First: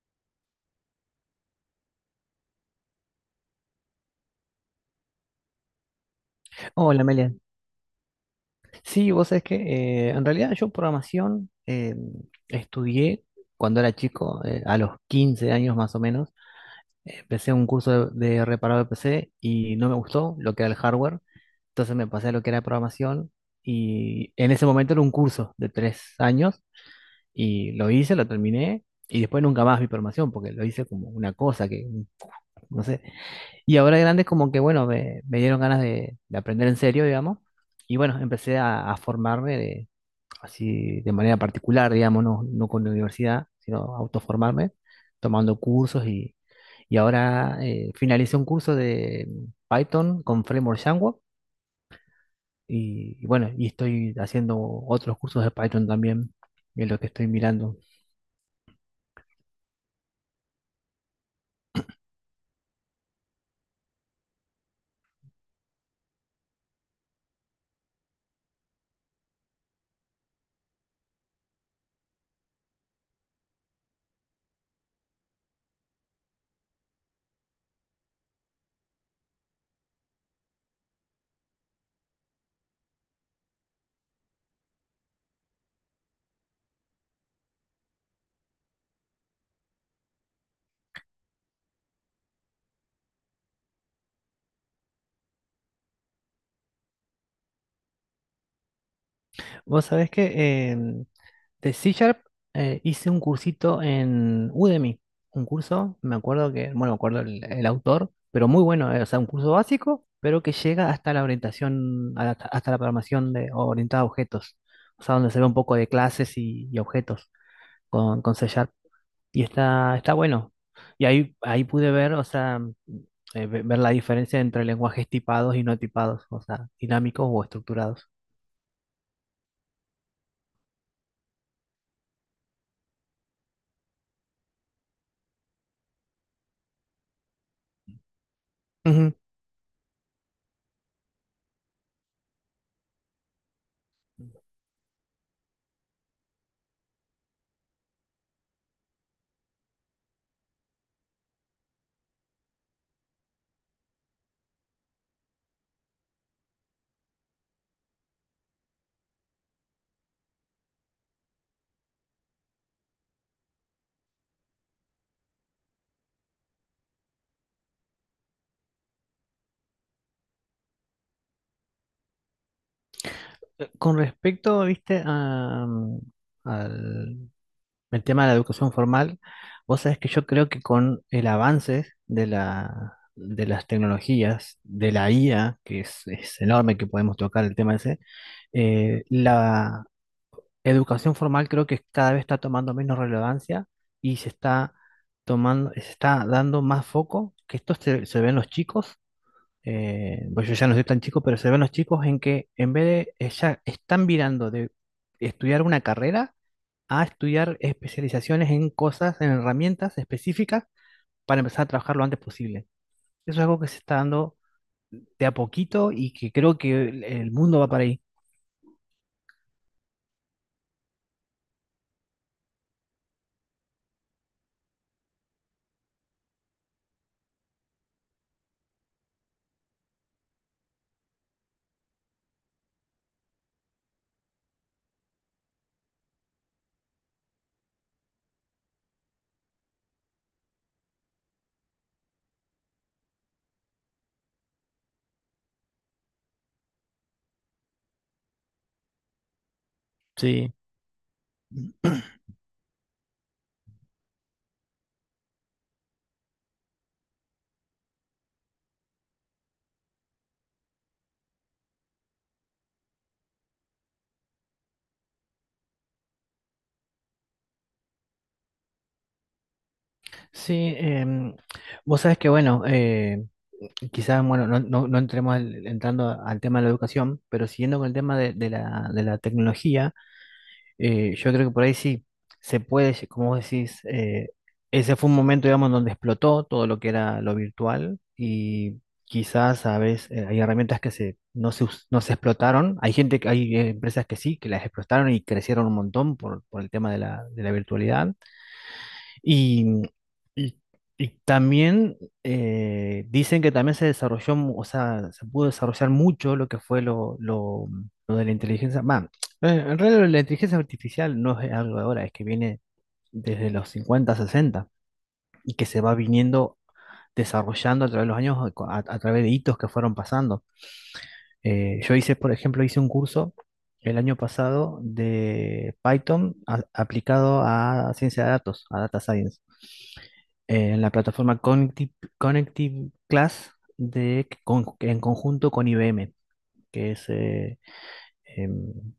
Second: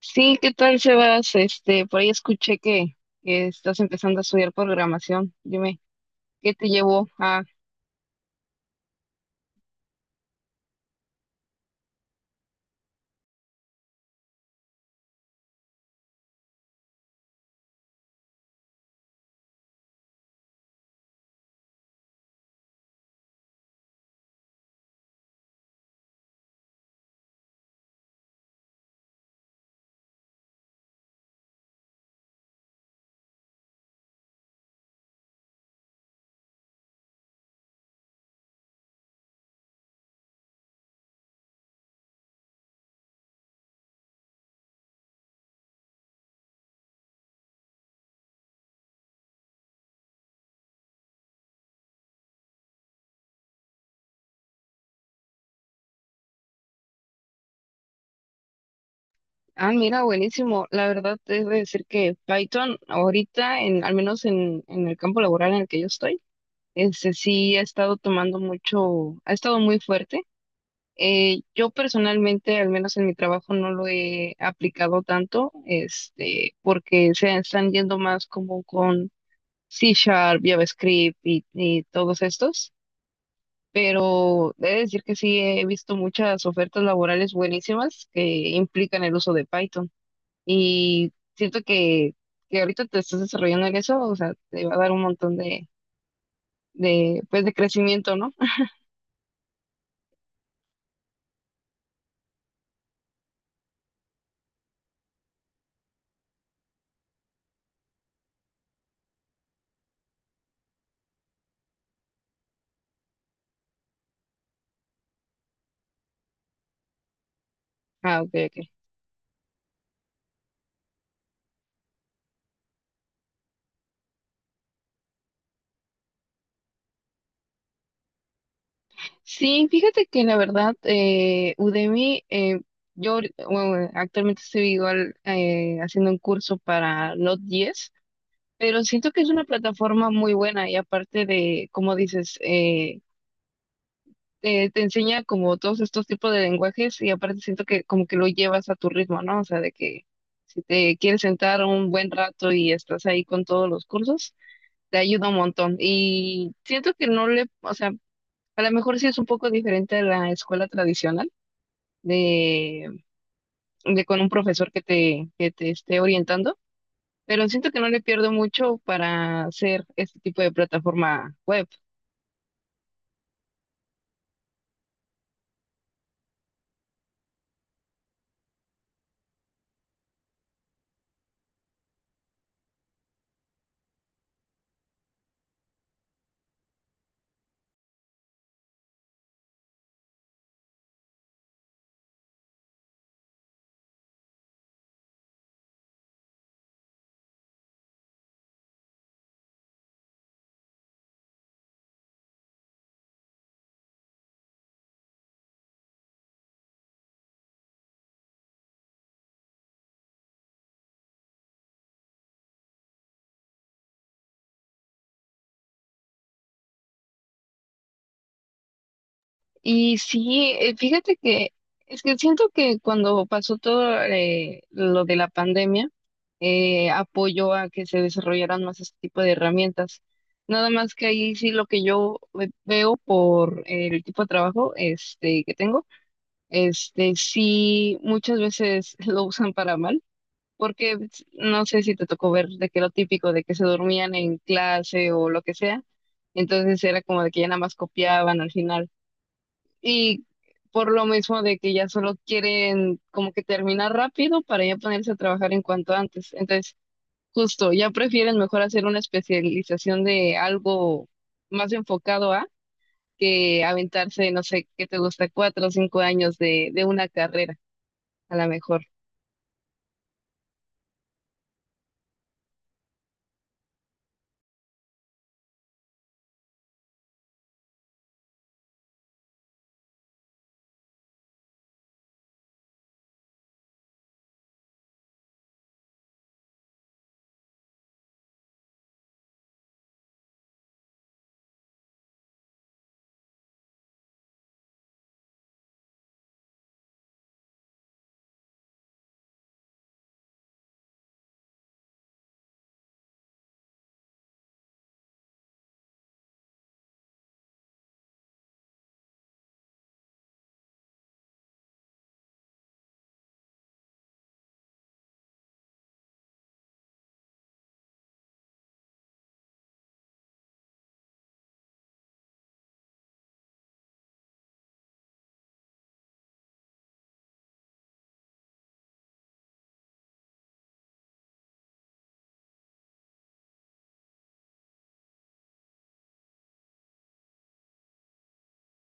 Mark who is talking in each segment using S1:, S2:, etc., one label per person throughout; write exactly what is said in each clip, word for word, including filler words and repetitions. S1: Sí, ¿qué tal, Sebas? Este, por ahí escuché que, que estás empezando a estudiar programación. Dime, ¿qué te
S2: Hola,
S1: llevó
S2: Melian.
S1: a...
S2: Sí, vos sabés que eh, en realidad yo programación eh, estudié cuando era chico, eh, a los quince años más o menos. Empecé un curso de, de reparado de P C y no me gustó lo que era el hardware. Entonces me pasé a lo que era programación y en ese momento era un curso de tres años y lo hice, lo terminé y después nunca más vi programación porque lo hice como una cosa que, no sé. Y ahora de grande como que, bueno, me, me dieron ganas de, de aprender en serio, digamos. Y bueno, empecé a, a formarme de, así de manera particular, digamos, no, no con la universidad, sino autoformarme, tomando cursos y, y ahora eh, finalicé un curso de Python con Framework Django y, y bueno, y estoy haciendo otros cursos de Python también, en lo que estoy mirando.
S1: Ah, mira, buenísimo. La verdad, te debo decir que Python ahorita, en, al menos en, en el campo laboral en el que yo estoy, este, sí ha estado tomando mucho, ha estado muy fuerte. Eh, yo personalmente, al menos en mi trabajo, no lo he aplicado tanto, este, porque se están yendo más como con C Sharp, JavaScript y y todos estos. Pero he de decir que sí he visto muchas ofertas laborales buenísimas que implican el uso de Python y siento que, que ahorita te estás desarrollando en eso, o sea, te va a dar un montón de, de, pues, de crecimiento, ¿no?
S2: Vos sabés que em, de C Sharp eh, hice un cursito en Udemy. Un curso, me acuerdo que, bueno, me acuerdo el, el autor, pero muy bueno. Eh, o sea, un curso básico, pero que llega hasta la orientación, a- la- hasta la programación de, orientada a objetos. O sea, donde se ve un poco de clases y, y objetos con,
S1: Ah, ok,
S2: con C
S1: ok.
S2: Sharp. Y está, está bueno. Y ahí, ahí pude ver, o sea, eh, ve- ver la diferencia entre lenguajes tipados y no tipados, o sea, dinámicos o estructurados.
S1: Sí, fíjate que la verdad, eh, Udemy, eh, yo ahori- bueno, actualmente estoy igual eh, haciendo un curso para Node.js, pero siento que es una plataforma muy buena y aparte de, como dices, eh, eh, te enseña como todos estos tipos de lenguajes y aparte siento que como que lo llevas a tu ritmo, ¿no? O sea, de que si te quieres sentar un buen rato y estás ahí con todos los cursos, te ayuda un montón. Y siento que no le, o sea, a lo mejor sí es un poco diferente a la escuela tradicional de, de con un profesor que te, que te esté orientando, pero siento que no le pierdo mucho para hacer este tipo de plataforma web.
S2: Con respecto, viste, a, mm, al el tema de la educación formal, vos sabés que yo creo que con el avance de la, de las tecnologías, de la I A, que es, es enorme que podemos tocar el tema ese, eh, la educación formal creo que cada vez está tomando menos relevancia y se está tomando, se está dando más foco, que esto se, se ve en los chicos, eh, pues yo ya no soy tan chico, pero se ven los chicos en que en vez de ella están virando de estudiar una carrera a estudiar especializaciones en cosas, en herramientas específicas para empezar a trabajar lo antes posible. Eso es algo que se está dando de a poquito y que creo que el el mundo va para ahí.
S1: Y sí, eh, fíjate que es que siento que cuando pasó todo eh, lo de la pandemia, eh, apoyó a que se desarrollaran más este tipo de herramientas. Nada más que ahí sí lo que yo ve- veo por eh, el tipo de trabajo este, que tengo, este, sí muchas veces lo usan para mal, porque pues, no sé si te tocó ver de que lo típico de que se dormían en clase o lo que sea, entonces era como de que ya nada más copiaban al final. Y
S2: Sí,
S1: por lo mismo de que ya solo quieren como que terminar rápido para ya ponerse a trabajar en cuanto antes. Entonces, justo, ya prefieren mejor hacer una especialización de algo más enfocado a que aventarse, no sé, qué te gusta, cuatro o cinco años de, de una carrera, a lo mejor.
S2: sí, em, vos sabés que bueno, eh, quizás bueno, no, no- no entremos al- entrando al tema de la educación, pero siguiendo con el tema de, de la, de la tecnología. Eh, yo creo que por ahí sí se puede, lle- como vos decís, eh, ese fue un momento, digamos, donde explotó todo lo que era lo virtual y quizás a veces eh, hay herramientas que se, no se, us- no se explotaron. Hay gente, que- hay eh, empresas que sí, que las explotaron y crecieron un montón por, por el tema de la, de la virtualidad. Y, y, y también eh, dicen que también se desarrolló, mu- o sea, se pudo desarrollar mucho lo que fue lo, lo, lo de la inteligencia. Bah, eh, en realidad la inteligencia artificial no es algo de ahora, es que viene desde los cincuenta sesenta y que se va viniendo desarrollando a través de los años, a, a través de hitos que fueron pasando. Eh, yo hice, por ejemplo, hice un curso el año pasado de Python a- aplicado a ciencia de datos, a data science, eh, en la plataforma Connective, Connective Class de, con- en conjunto con I B M, que es, eh, em,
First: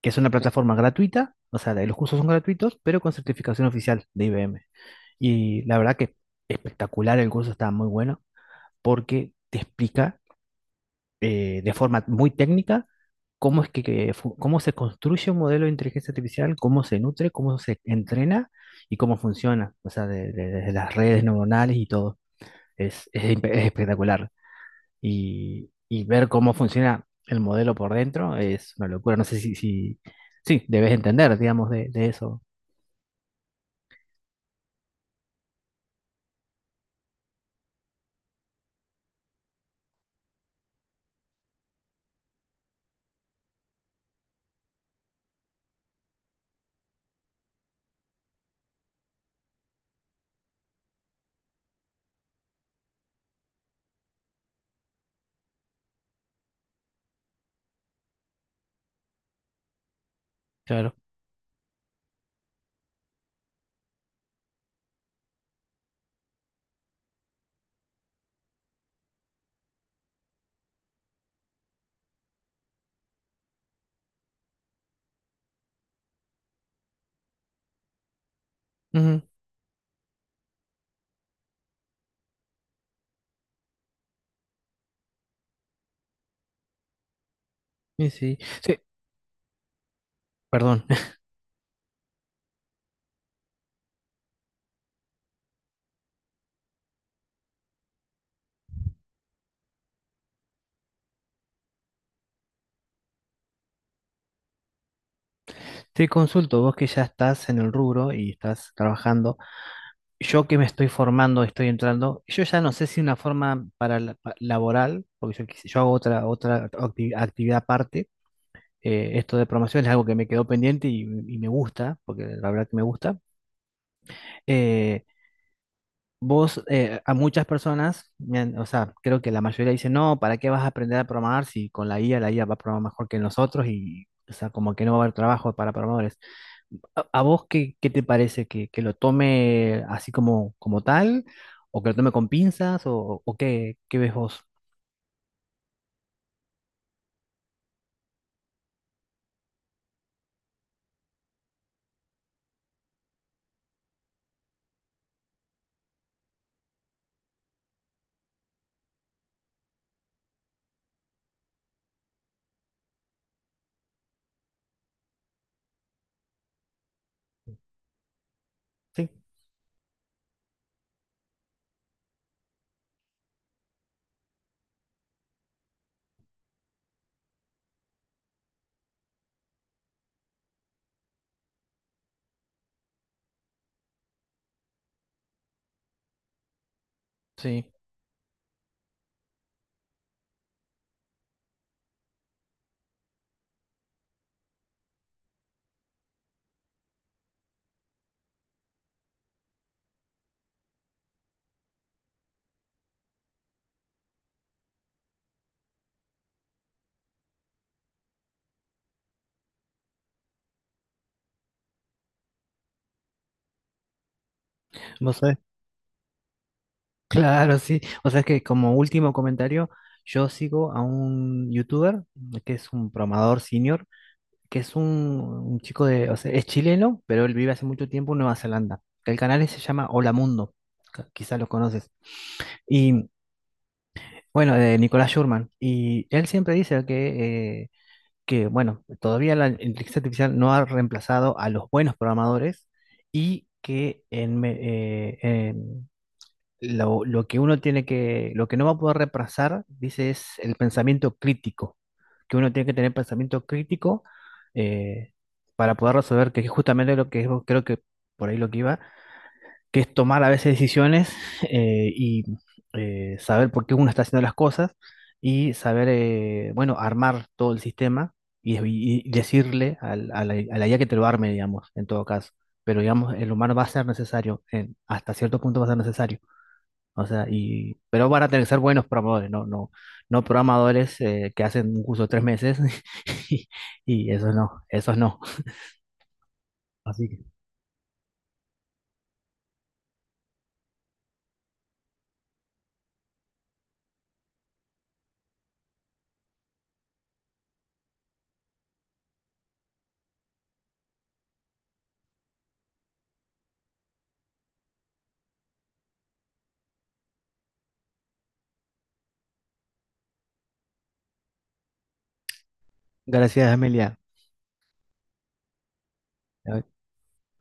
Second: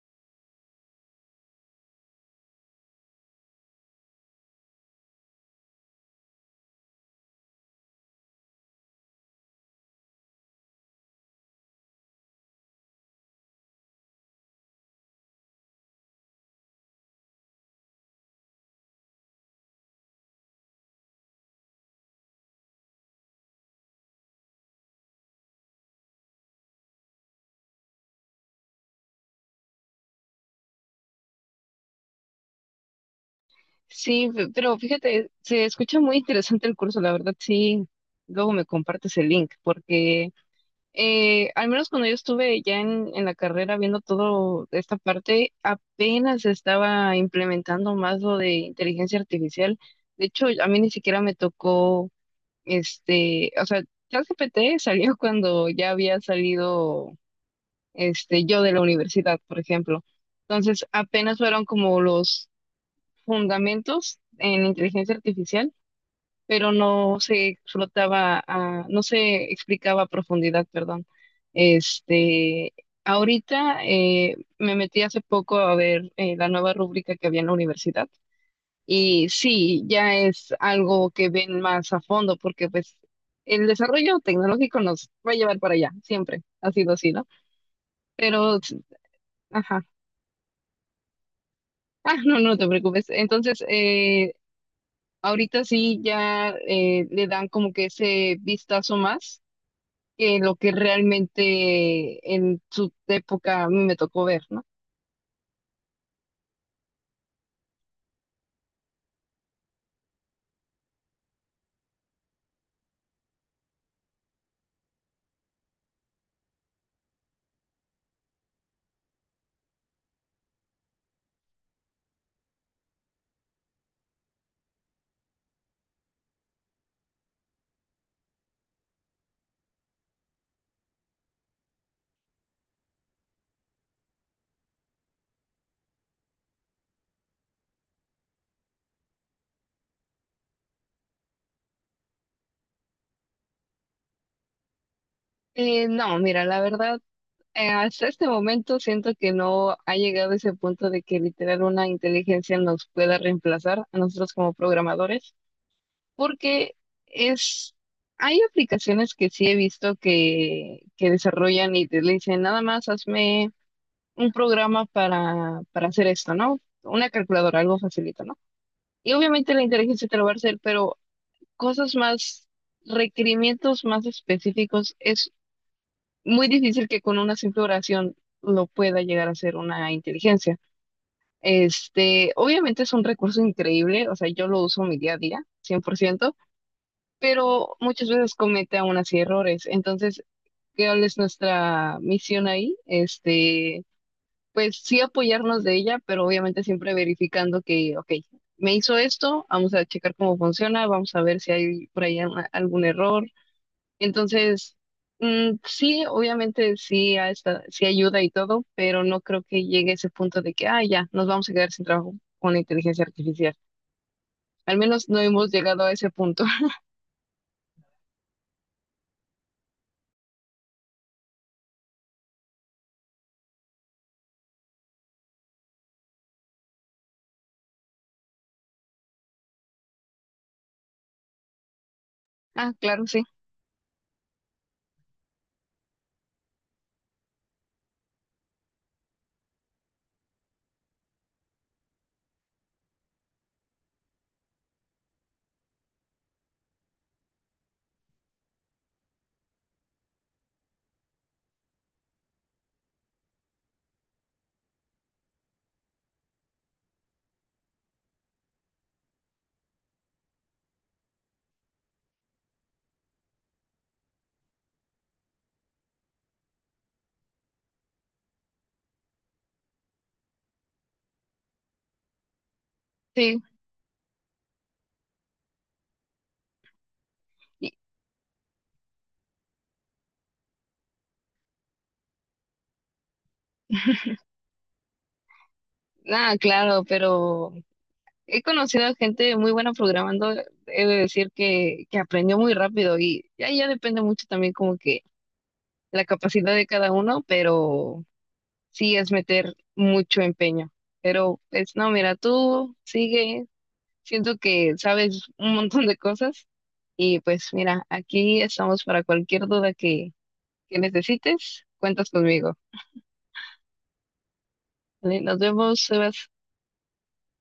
S2: que es una plataforma gratuita, o sea, los cursos son gratuitos, pero con certificación oficial de I B M. Y la verdad que espectacular, el curso está muy bueno porque te explica eh, de forma muy técnica cómo es que, que fu- cómo se construye un modelo de inteligencia artificial, cómo se nutre, cómo se entrena y cómo funciona, o sea, de- de- desde las redes neuronales y todo. Es, es impe- es espectacular. Y, y ver cómo funciona el modelo por dentro es una locura. No sé si, si sí, debes entender, digamos, de, de eso.
S1: Sí, fe- pero fíjate, se escucha muy interesante el curso, la verdad, sí. Luego me compartes el link, porque eh, al menos cuando yo estuve ya en, en la carrera viendo todo esta parte, apenas se estaba implementando más lo de inteligencia artificial. De hecho, a mí ni siquiera me tocó, este, o sea, ChatGPT salió cuando ya había salido, este, yo de la universidad, por ejemplo. Entonces,
S2: Claro.
S1: apenas fueron como los fundamentos en inteligencia artificial, pero no se explotaba, a- no se explicaba a profundidad, perdón. Este, ahorita eh, me metí hace poco a ver eh, la nueva rúbrica que había en la universidad
S2: Ujú.
S1: y sí, ya es algo que ven más a fondo porque pues el desarrollo tecnológico nos va a llevar para allá, siempre ha sido así, ¿no?
S2: Y sí,
S1: Pero,
S2: sí,
S1: ajá,
S2: perdón.
S1: ah, no, no te preocupes. Entonces, eh, ahorita sí ya eh, le dan como que ese vistazo más que lo que realmente en su época a mí me tocó ver, ¿no?
S2: Te consulto, vos que ya estás en el rubro y estás trabajando. Yo que me estoy formando, estoy entrando, yo ya no sé si una forma para la- pa- laboral, porque yo, quise- yo hago otra, otra acti- actividad aparte, eh, esto de programación es algo que me quedó pendiente y, y me gusta, porque la verdad que me gusta. Eh, Vos, eh, a muchas personas, me han- o sea, creo que la mayoría dice, no, ¿para qué vas a aprender a programar si con la I A, la I A va a programar mejor que nosotros y, o sea, como que no va a haber trabajo para programadores? ¿A a vos qué, qué te parece? ¿Que, que lo tome así como, como tal? ¿O que lo tome con pinzas? ¿O, o qué, qué ves vos?
S1: Eh, no, mira, la verdad, eh, hasta este momento siento que no ha llegado a ese punto de que literal una inteligencia nos pueda reemplazar a nosotros como programadores, porque es, hay aplicaciones que sí he visto que, que desarrollan y te le dicen, nada más hazme un programa para, para hacer esto, ¿no? Una calculadora, algo facilito, ¿no?
S2: Sí,
S1: Y obviamente la inteligencia te lo va a hacer, pero cosas más, requerimientos más específicos, es muy difícil que con una simple oración lo pueda llegar a ser una inteligencia. Este, obviamente es un recurso increíble, o sea, yo lo uso mi día a día, cien por ciento,
S2: sí.
S1: pero muchas veces comete aún así errores. Entonces, ¿cuál es nuestra misión ahí? Este, pues sí apoyarnos de ella, pero obviamente siempre verificando que, ok, me hizo esto, vamos a checar cómo funciona, vamos a ver si hay por ahí alguna- algún error. Entonces, mm, sí, obviamente sí, a esta- sí ayuda y todo, pero no creo que llegue a ese punto de que, ah, ya, nos vamos a quedar sin trabajo con la inteligencia artificial. Al menos
S2: Vos
S1: no
S2: sabés.
S1: hemos llegado a ese punto.
S2: Claro, sí. O sea, es que como último comentario, yo sigo a un youtuber eh, que es un programador senior, que es un, un chico de, o sea, es chileno, pero él vive hace mucho tiempo en Nueva Zelanda. El canal se llama Hola Mundo, ca- quizás lo conoces.
S1: Ah, claro,
S2: Y
S1: sí,
S2: bueno, de Nicolás Schurman. Y él siempre dice que… eh, que, bueno, todavía la inteligencia artificial no ha reemplazado a los buenos programadores y que en me- eh, en lo, lo que uno tiene que, lo que no va a poder reemplazar, dice, es el pensamiento crítico, que uno tiene que tener pensamiento crítico eh, para poder resolver, que es justamente lo que es- creo que por ahí lo que iba, que es tomar a veces decisiones eh, y eh, saber por qué uno está haciendo las cosas y saber, eh, bueno, armar todo el sistema y, y decirle al, a la, a la I A que te lo arme, digamos, en todo caso. Pero, digamos, el
S1: sí.
S2: humano va a ser necesario, en- hasta cierto punto va a ser necesario. O sea,
S1: y-
S2: y, pero van a tener que ser buenos programadores, no, no, no programadores eh, que hacen un curso de tres meses y, y eso no, eso no.
S1: ah, claro,
S2: Así que,
S1: pero he conocido a gente muy buena programando, he de decir que, que aprendió muy rápido y ya, ya depende mucho también como que la capacidad de cada uno, pero sí es meter mucho empeño. Pero, pues no, mira, tú sigue. Siento que sabes un montón de cosas y pues mira, aquí estamos para cualquier duda que, que necesites, cuentas conmigo.
S2: gracias, Amelia.
S1: Vale, nos vemos, Sebas.